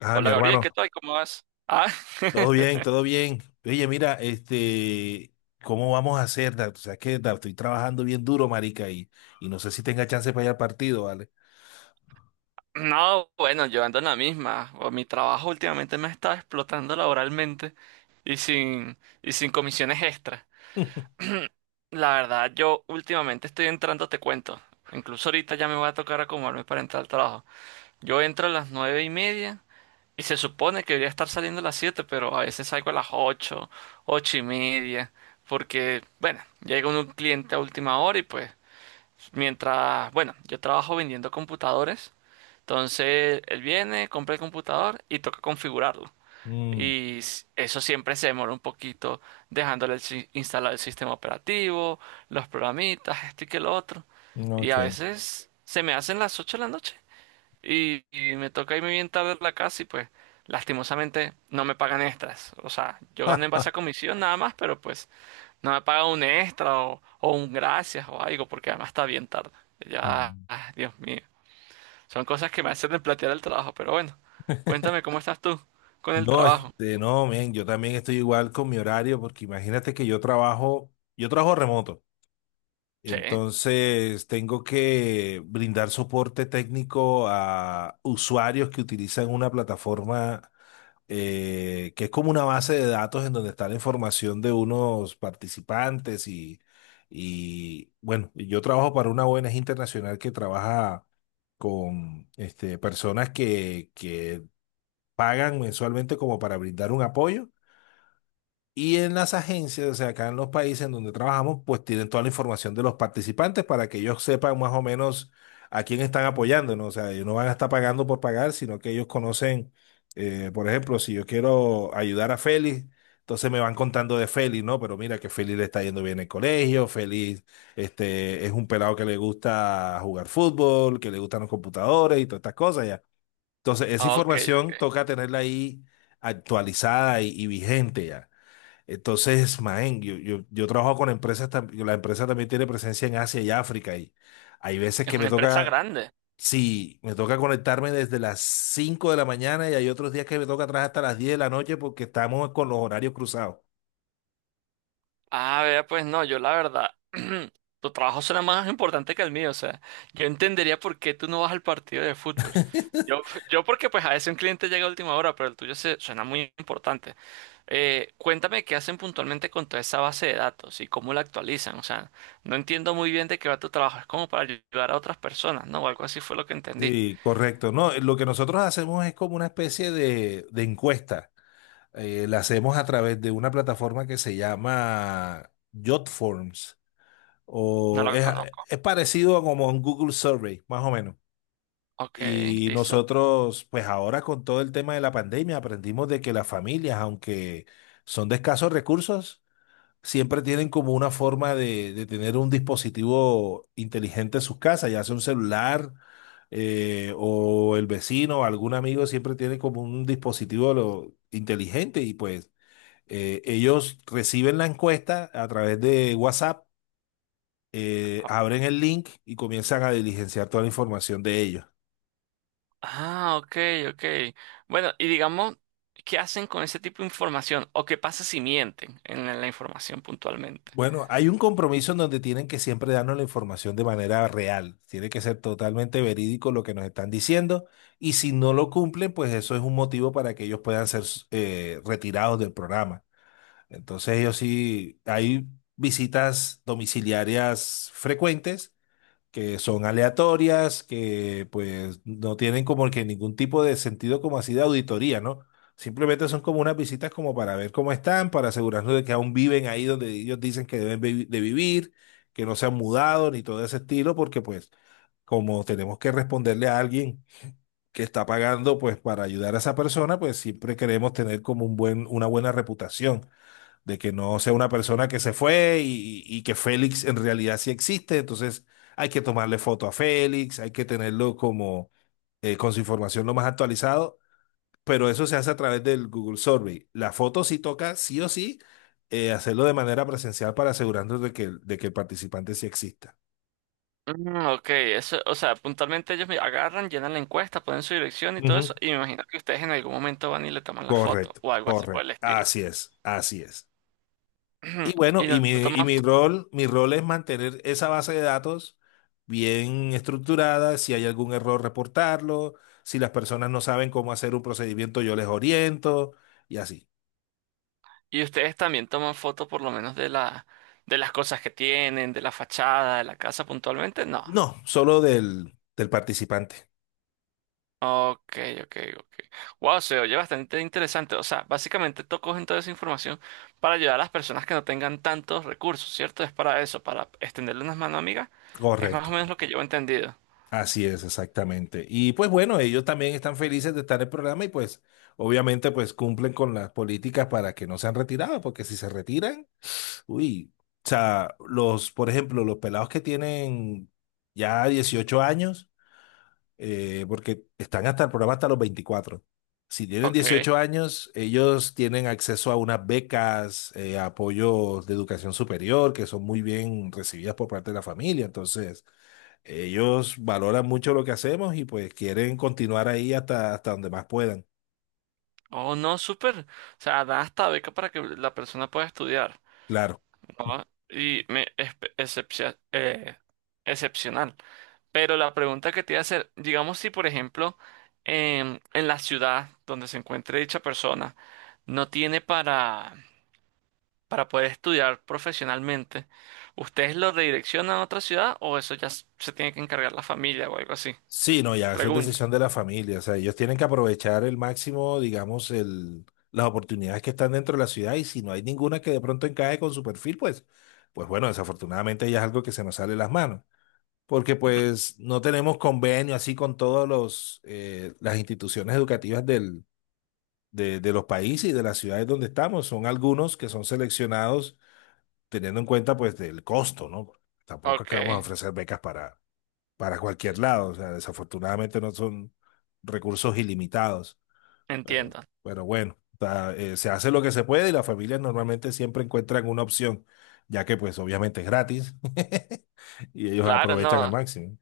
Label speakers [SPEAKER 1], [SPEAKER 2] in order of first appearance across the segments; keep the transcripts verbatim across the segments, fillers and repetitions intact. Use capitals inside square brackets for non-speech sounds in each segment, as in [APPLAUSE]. [SPEAKER 1] Ah, mi
[SPEAKER 2] Hola Gabriel,
[SPEAKER 1] hermano,
[SPEAKER 2] ¿qué tal? ¿Cómo vas? Ah,
[SPEAKER 1] todo bien,
[SPEAKER 2] [LAUGHS]
[SPEAKER 1] todo bien. Oye, mira, este, ¿cómo vamos a hacer? ¿Dar? O sea, que Dar, estoy trabajando bien duro, marica, y, y no sé si tenga chance para ir al partido, ¿vale?
[SPEAKER 2] no, bueno, yo ando en la misma. O mi trabajo últimamente me ha estado explotando laboralmente y sin, y sin comisiones extra.
[SPEAKER 1] [LAUGHS]
[SPEAKER 2] [CLEARS THROAT] La verdad, yo últimamente estoy entrando, te cuento. Incluso ahorita ya me va a tocar acomodarme para entrar al trabajo. Yo entro a las nueve y media y se supone que debería estar saliendo a las siete, pero a veces salgo a las ocho, ocho y media, porque, bueno, llega un cliente a última hora y pues, mientras, bueno, yo trabajo vendiendo computadores, entonces él viene, compra el computador y toca configurarlo.
[SPEAKER 1] Mm,
[SPEAKER 2] Y s- eso siempre se demora un poquito dejándole el si- instalar el sistema operativo, los programitas, esto y que lo otro. Y a
[SPEAKER 1] ok.
[SPEAKER 2] veces se me hacen las ocho de la noche y, y me toca irme bien tarde a la casa y pues lastimosamente no me pagan extras. O sea, yo gano en base a
[SPEAKER 1] [LAUGHS]
[SPEAKER 2] comisión nada más, pero pues no me pagan un extra o, o un gracias o algo, porque además está bien tarde. Ya,
[SPEAKER 1] Mm.
[SPEAKER 2] ah, Dios mío. Son cosas que me hacen replantear el trabajo, pero bueno. Cuéntame cómo estás tú con el
[SPEAKER 1] No,
[SPEAKER 2] trabajo.
[SPEAKER 1] este, no, men, yo también estoy igual con mi horario, porque imagínate que yo trabajo, yo trabajo remoto,
[SPEAKER 2] Sí.
[SPEAKER 1] entonces tengo que brindar soporte técnico a usuarios que utilizan una plataforma. Eh, que es como una base de datos en donde está la información de unos participantes y, y bueno, y yo trabajo para una O N G internacional que trabaja con este, personas que, que pagan mensualmente como para brindar un apoyo y en las agencias, o sea, acá en los países en donde trabajamos, pues tienen toda la información de los participantes para que ellos sepan más o menos a quién están apoyando, ¿no? O sea, ellos no van a estar pagando por pagar, sino que ellos conocen, eh, por ejemplo, si yo quiero ayudar a Félix, entonces me van contando de Félix, ¿no? Pero mira que Félix le está yendo bien en el colegio, Félix, este, es un pelado que le gusta jugar fútbol, que le gustan los computadores y todas estas cosas ya. Entonces, esa
[SPEAKER 2] Ah, ok,
[SPEAKER 1] información
[SPEAKER 2] ok.
[SPEAKER 1] toca tenerla ahí actualizada y y vigente ya. Entonces, man, yo, yo, yo trabajo con empresas, tam- la empresa también tiene presencia en Asia y África y hay veces
[SPEAKER 2] Es
[SPEAKER 1] que me
[SPEAKER 2] una empresa
[SPEAKER 1] toca,
[SPEAKER 2] grande.
[SPEAKER 1] sí, me toca conectarme desde las cinco de la mañana y hay otros días que me toca atrás hasta las diez de la noche porque estamos con los horarios cruzados.
[SPEAKER 2] Ah, vea, pues no, yo la verdad, [CLEARS THROAT] tu trabajo será más importante que el mío, o sea, yo entendería por qué tú no vas al partido de fútbol. Yo, yo porque pues a veces un cliente llega a última hora, pero el tuyo se, suena muy importante. Eh, cuéntame qué hacen puntualmente con toda esa base de datos y cómo la actualizan. O sea, no entiendo muy bien de qué va tu trabajo. Es como para ayudar a otras personas, ¿no? O algo así fue lo que entendí.
[SPEAKER 1] Sí, correcto. No, lo que nosotros hacemos es como una especie de, de encuesta. Eh, la hacemos a través de una plataforma que se llama Jotforms
[SPEAKER 2] No
[SPEAKER 1] o
[SPEAKER 2] la
[SPEAKER 1] es,
[SPEAKER 2] conozco.
[SPEAKER 1] es parecido a como un Google Survey, más o menos.
[SPEAKER 2] Ok,
[SPEAKER 1] Y
[SPEAKER 2] listo.
[SPEAKER 1] nosotros, pues ahora con todo el tema de la pandemia, aprendimos de que las familias, aunque son de escasos recursos, siempre tienen como una forma de, de tener un dispositivo inteligente en sus casas, ya sea un celular, eh, o el vecino o algún amigo, siempre tiene como un dispositivo lo- inteligente y pues eh, ellos reciben la encuesta a través de WhatsApp, eh,
[SPEAKER 2] O-
[SPEAKER 1] abren el link y comienzan a diligenciar toda la información de ellos.
[SPEAKER 2] Ah, ok, ok. Bueno, y digamos, ¿qué hacen con ese tipo de información? ¿O qué pasa si mienten en la la información puntualmente?
[SPEAKER 1] Bueno, hay un compromiso en donde tienen que siempre darnos la información de manera real. Tiene que ser totalmente verídico lo que nos están diciendo. Y si no lo cumplen, pues eso es un motivo para que ellos puedan ser eh, retirados del programa. Entonces, ellos sí, hay visitas domiciliarias frecuentes que son aleatorias, que pues no tienen como que ningún tipo de sentido como así de auditoría, ¿no? Simplemente son como unas visitas como para ver cómo están, para asegurarnos de que aún viven ahí donde ellos dicen que deben vi- de vivir, que no se han mudado ni todo ese estilo, porque pues como tenemos que responderle a alguien que está pagando pues para ayudar a esa persona, pues siempre queremos tener como un buen, una buena reputación de que no sea una persona que se fue y, y que Félix en realidad sí existe. Entonces hay que tomarle foto a Félix, hay que tenerlo como eh, con su información lo más actualizado, pero eso se hace a través del Google Survey. La foto sí toca, sí o sí, eh, hacerlo de manera presencial para asegurarnos de que, el- de que el participante sí exista.
[SPEAKER 2] Mm, ok, eso, o sea, puntualmente ellos me agarran, llenan la encuesta, ponen su dirección y todo
[SPEAKER 1] Ujú.
[SPEAKER 2] eso, y me imagino que ustedes en algún momento van y le toman la foto
[SPEAKER 1] Correcto,
[SPEAKER 2] o algo así por
[SPEAKER 1] correcto.
[SPEAKER 2] el estilo.
[SPEAKER 1] Así es, así es. Y
[SPEAKER 2] [CLEARS THROAT]
[SPEAKER 1] bueno,
[SPEAKER 2] Y
[SPEAKER 1] y
[SPEAKER 2] lo
[SPEAKER 1] mi, y
[SPEAKER 2] toman,
[SPEAKER 1] mi rol, mi rol es mantener esa base de datos bien estructurada, si hay algún error, reportarlo, si las personas no saben cómo hacer un procedimiento, yo les oriento y así.
[SPEAKER 2] y ustedes también toman fotos por lo menos de la, de las cosas que tienen, de la fachada, de la casa puntualmente, no.
[SPEAKER 1] No, solo del, del participante.
[SPEAKER 2] Ok, ok, ok. Wow, se oye bastante interesante. O sea, básicamente tú coges toda esa información para ayudar a las personas que no tengan tantos recursos, ¿cierto? Es para eso, para extenderle unas manos amigas. Es más
[SPEAKER 1] Correcto.
[SPEAKER 2] o menos lo que yo he entendido.
[SPEAKER 1] Así es, exactamente. Y pues bueno, ellos también están felices de estar en el programa y pues obviamente pues cumplen con las políticas para que no sean retirados, porque si se retiran, uy, o sea, los, por ejemplo, los pelados que tienen ya dieciocho años, eh, porque están hasta el programa hasta los veinticuatro. Si tienen
[SPEAKER 2] Ok.
[SPEAKER 1] dieciocho años, ellos tienen acceso a unas becas, eh, apoyos de educación superior, que son muy bien recibidas por parte de la familia. Entonces, ellos valoran mucho lo que hacemos y pues quieren continuar ahí hasta, hasta donde más puedan.
[SPEAKER 2] Oh, no, súper. O sea, da hasta beca para que la persona pueda estudiar,
[SPEAKER 1] Claro.
[SPEAKER 2] ¿no? Y me, es, excepcia- eh, excepcional. Pero la pregunta que te iba a hacer, digamos si por ejemplo em, en la ciudad donde se encuentre dicha persona no tiene para, para poder estudiar profesionalmente, ¿ustedes lo redireccionan a otra ciudad o eso ya s- se tiene que encargar la familia o algo así?
[SPEAKER 1] Sí, no, ya, eso es
[SPEAKER 2] Pregunta.
[SPEAKER 1] decisión de la familia. O sea, ellos tienen que aprovechar el máximo, digamos, el, las oportunidades que están dentro de la ciudad y si no hay ninguna que de pronto encaje con su perfil, pues, pues bueno, desafortunadamente ya es algo que se nos sale de las manos. Porque pues no tenemos convenio así con todos los, eh, las instituciones educativas del, de, de los países y de las ciudades donde estamos. Son algunos que son seleccionados teniendo en cuenta pues del costo, ¿no? Tampoco es
[SPEAKER 2] Ok,
[SPEAKER 1] que vamos a ofrecer becas para para cualquier lado. O sea, desafortunadamente no son recursos ilimitados, pero,
[SPEAKER 2] entiendo.
[SPEAKER 1] pero bueno, o sea, eh, se hace lo que se puede y las familias normalmente siempre encuentran una opción, ya que pues obviamente es gratis [LAUGHS] y ellos
[SPEAKER 2] Claro,
[SPEAKER 1] aprovechan al
[SPEAKER 2] no.
[SPEAKER 1] máximo.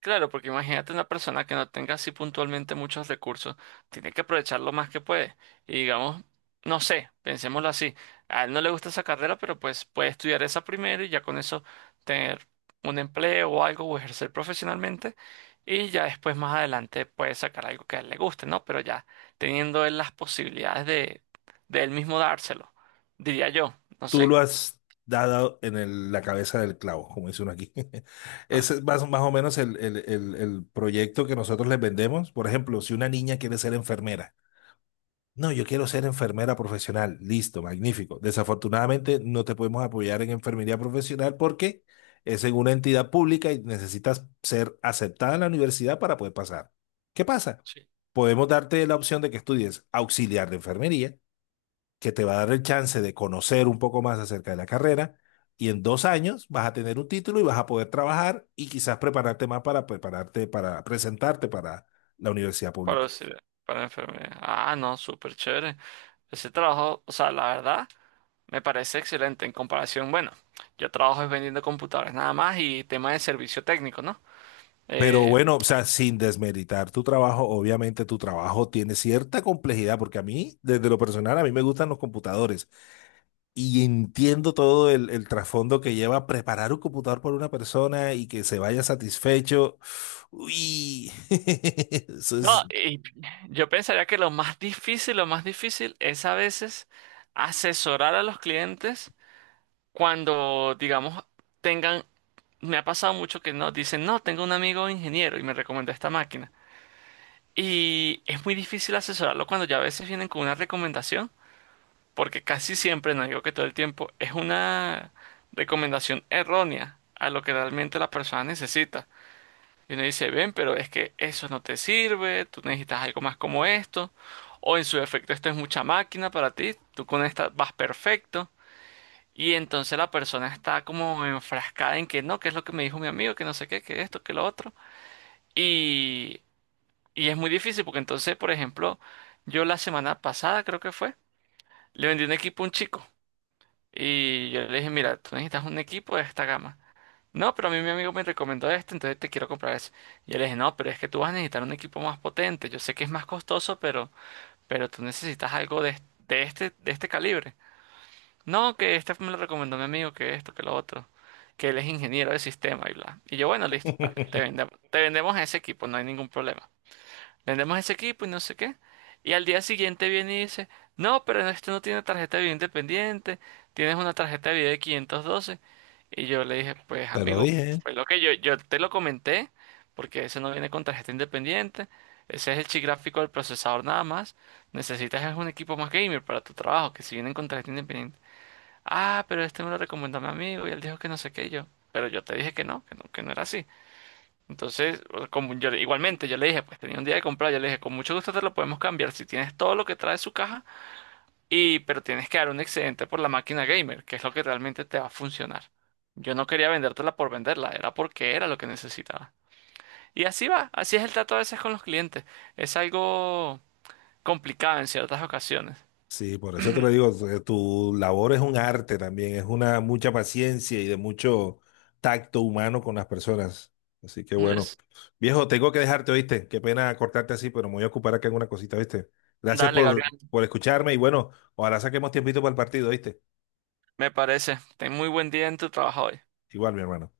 [SPEAKER 2] Claro, porque imagínate una persona que no tenga así puntualmente muchos recursos, tiene que aprovechar lo más que puede. Y digamos, no sé, pensémoslo así, a él no le gusta esa carrera, pero pues puede estudiar esa primero y ya con eso tener un empleo o algo o ejercer profesionalmente y ya después más adelante puede sacar algo que a él le guste, ¿no? Pero ya teniendo él las posibilidades de, de él mismo dárselo, diría yo, no
[SPEAKER 1] Tú
[SPEAKER 2] sé.
[SPEAKER 1] lo has dado en el- la cabeza del clavo, como dice uno aquí. [LAUGHS]
[SPEAKER 2] Ah,
[SPEAKER 1] Ese es más, más o menos el, el el- el proyecto que nosotros les vendemos. Por ejemplo, si una niña quiere ser enfermera. No, yo quiero ser enfermera profesional. Listo, magnífico. Desafortunadamente no te podemos apoyar en enfermería profesional porque es en una entidad pública y necesitas ser aceptada en la universidad para poder pasar. ¿Qué pasa?
[SPEAKER 2] sí.
[SPEAKER 1] Podemos darte la opción de que estudies auxiliar de enfermería, que te va a dar el chance de conocer un poco más acerca de la carrera y en dos años vas a tener un título y vas a poder trabajar y quizás prepararte más para prepararte, para presentarte para la universidad
[SPEAKER 2] Para,
[SPEAKER 1] pública.
[SPEAKER 2] para enfermedad. Ah, no, súper chévere. Ese trabajo, o sea, la verdad, me parece excelente en comparación. Bueno, yo trabajo es vendiendo computadores nada más y tema de servicio técnico, ¿no?
[SPEAKER 1] Pero
[SPEAKER 2] Eh,
[SPEAKER 1] bueno, o sea, sin desmeritar tu trabajo, obviamente tu trabajo tiene cierta complejidad, porque a mí, desde lo personal, a mí me gustan los computadores y entiendo todo el, el trasfondo que lleva preparar un computador por una persona y que se vaya satisfecho. Uy, [LAUGHS] eso
[SPEAKER 2] no,
[SPEAKER 1] es...
[SPEAKER 2] y yo pensaría que lo más difícil, lo más difícil es a veces asesorar a los clientes cuando, digamos, tengan, me ha pasado mucho que no, dicen, no, tengo un amigo ingeniero y me recomendó esta máquina. Y es muy difícil asesorarlo cuando ya a veces vienen con una recomendación porque casi siempre, no digo que todo el tiempo, es una recomendación errónea a lo que realmente la persona necesita. Y uno dice, ven, pero es que eso no te sirve, tú necesitas algo más como esto, o en su defecto esto es mucha máquina para ti, tú con esta vas perfecto. Y entonces la persona está como enfrascada en que no, que es lo que me dijo mi amigo, que no sé qué, que esto, que lo otro. Y, y es muy difícil porque entonces, por ejemplo, yo la semana pasada creo que fue, le vendí un equipo a un chico. Y yo le dije, mira, tú necesitas un equipo de esta gama. No, pero a mí mi amigo me recomendó este, entonces te quiero comprar ese. Y yo le dije, no, pero es que tú vas a necesitar un equipo más potente. Yo sé que es más costoso, pero, pero tú necesitas algo de, de este, de este calibre. No, que este me lo recomendó mi amigo, que esto, que lo otro. Que él es ingeniero de sistema y bla. Y yo, bueno, listo, dale, te
[SPEAKER 1] [LAUGHS]
[SPEAKER 2] vendemos, te vendemos ese equipo, no hay ningún problema, vendemos ese equipo y no sé qué. Y al día siguiente viene y dice, no, pero este no tiene tarjeta de video independiente, tienes una tarjeta de video de quinientos doce. Y yo le dije, pues
[SPEAKER 1] Te lo
[SPEAKER 2] amigo,
[SPEAKER 1] dije.
[SPEAKER 2] fue lo que yo, yo te lo comenté, porque ese no viene con tarjeta independiente, ese es el chip gráfico del procesador nada más, necesitas es un equipo más gamer para tu trabajo, que si vienen con tarjeta independiente. Ah, pero este me lo recomendó mi amigo y él dijo que no sé qué y yo, pero yo te dije que no, que no, que no era así. Entonces, como yo, igualmente, yo le dije, pues tenía un día de comprar, yo le dije, con mucho gusto te lo podemos cambiar si tienes todo lo que trae su caja, y, pero tienes que dar un excedente por la máquina gamer, que es lo que realmente te va a funcionar. Yo no quería vendértela por venderla, era porque era lo que necesitaba. Y así va, así es el trato a veces con los clientes. Es algo complicado en ciertas ocasiones.
[SPEAKER 1] Sí, por eso te lo digo, tu tu labor es un arte también, es una mucha paciencia y de mucho tacto humano con las personas. Así que bueno,
[SPEAKER 2] Es-
[SPEAKER 1] viejo, tengo que dejarte, ¿oíste? Qué pena cortarte así, pero me voy a ocupar acá en una cosita, ¿viste? Gracias
[SPEAKER 2] Dale,
[SPEAKER 1] por,
[SPEAKER 2] Gabriel,
[SPEAKER 1] por escucharme y bueno, ojalá saquemos tiempito para el partido, ¿oíste?
[SPEAKER 2] me parece. Ten muy buen día en tu trabajo hoy.
[SPEAKER 1] Igual, mi hermano.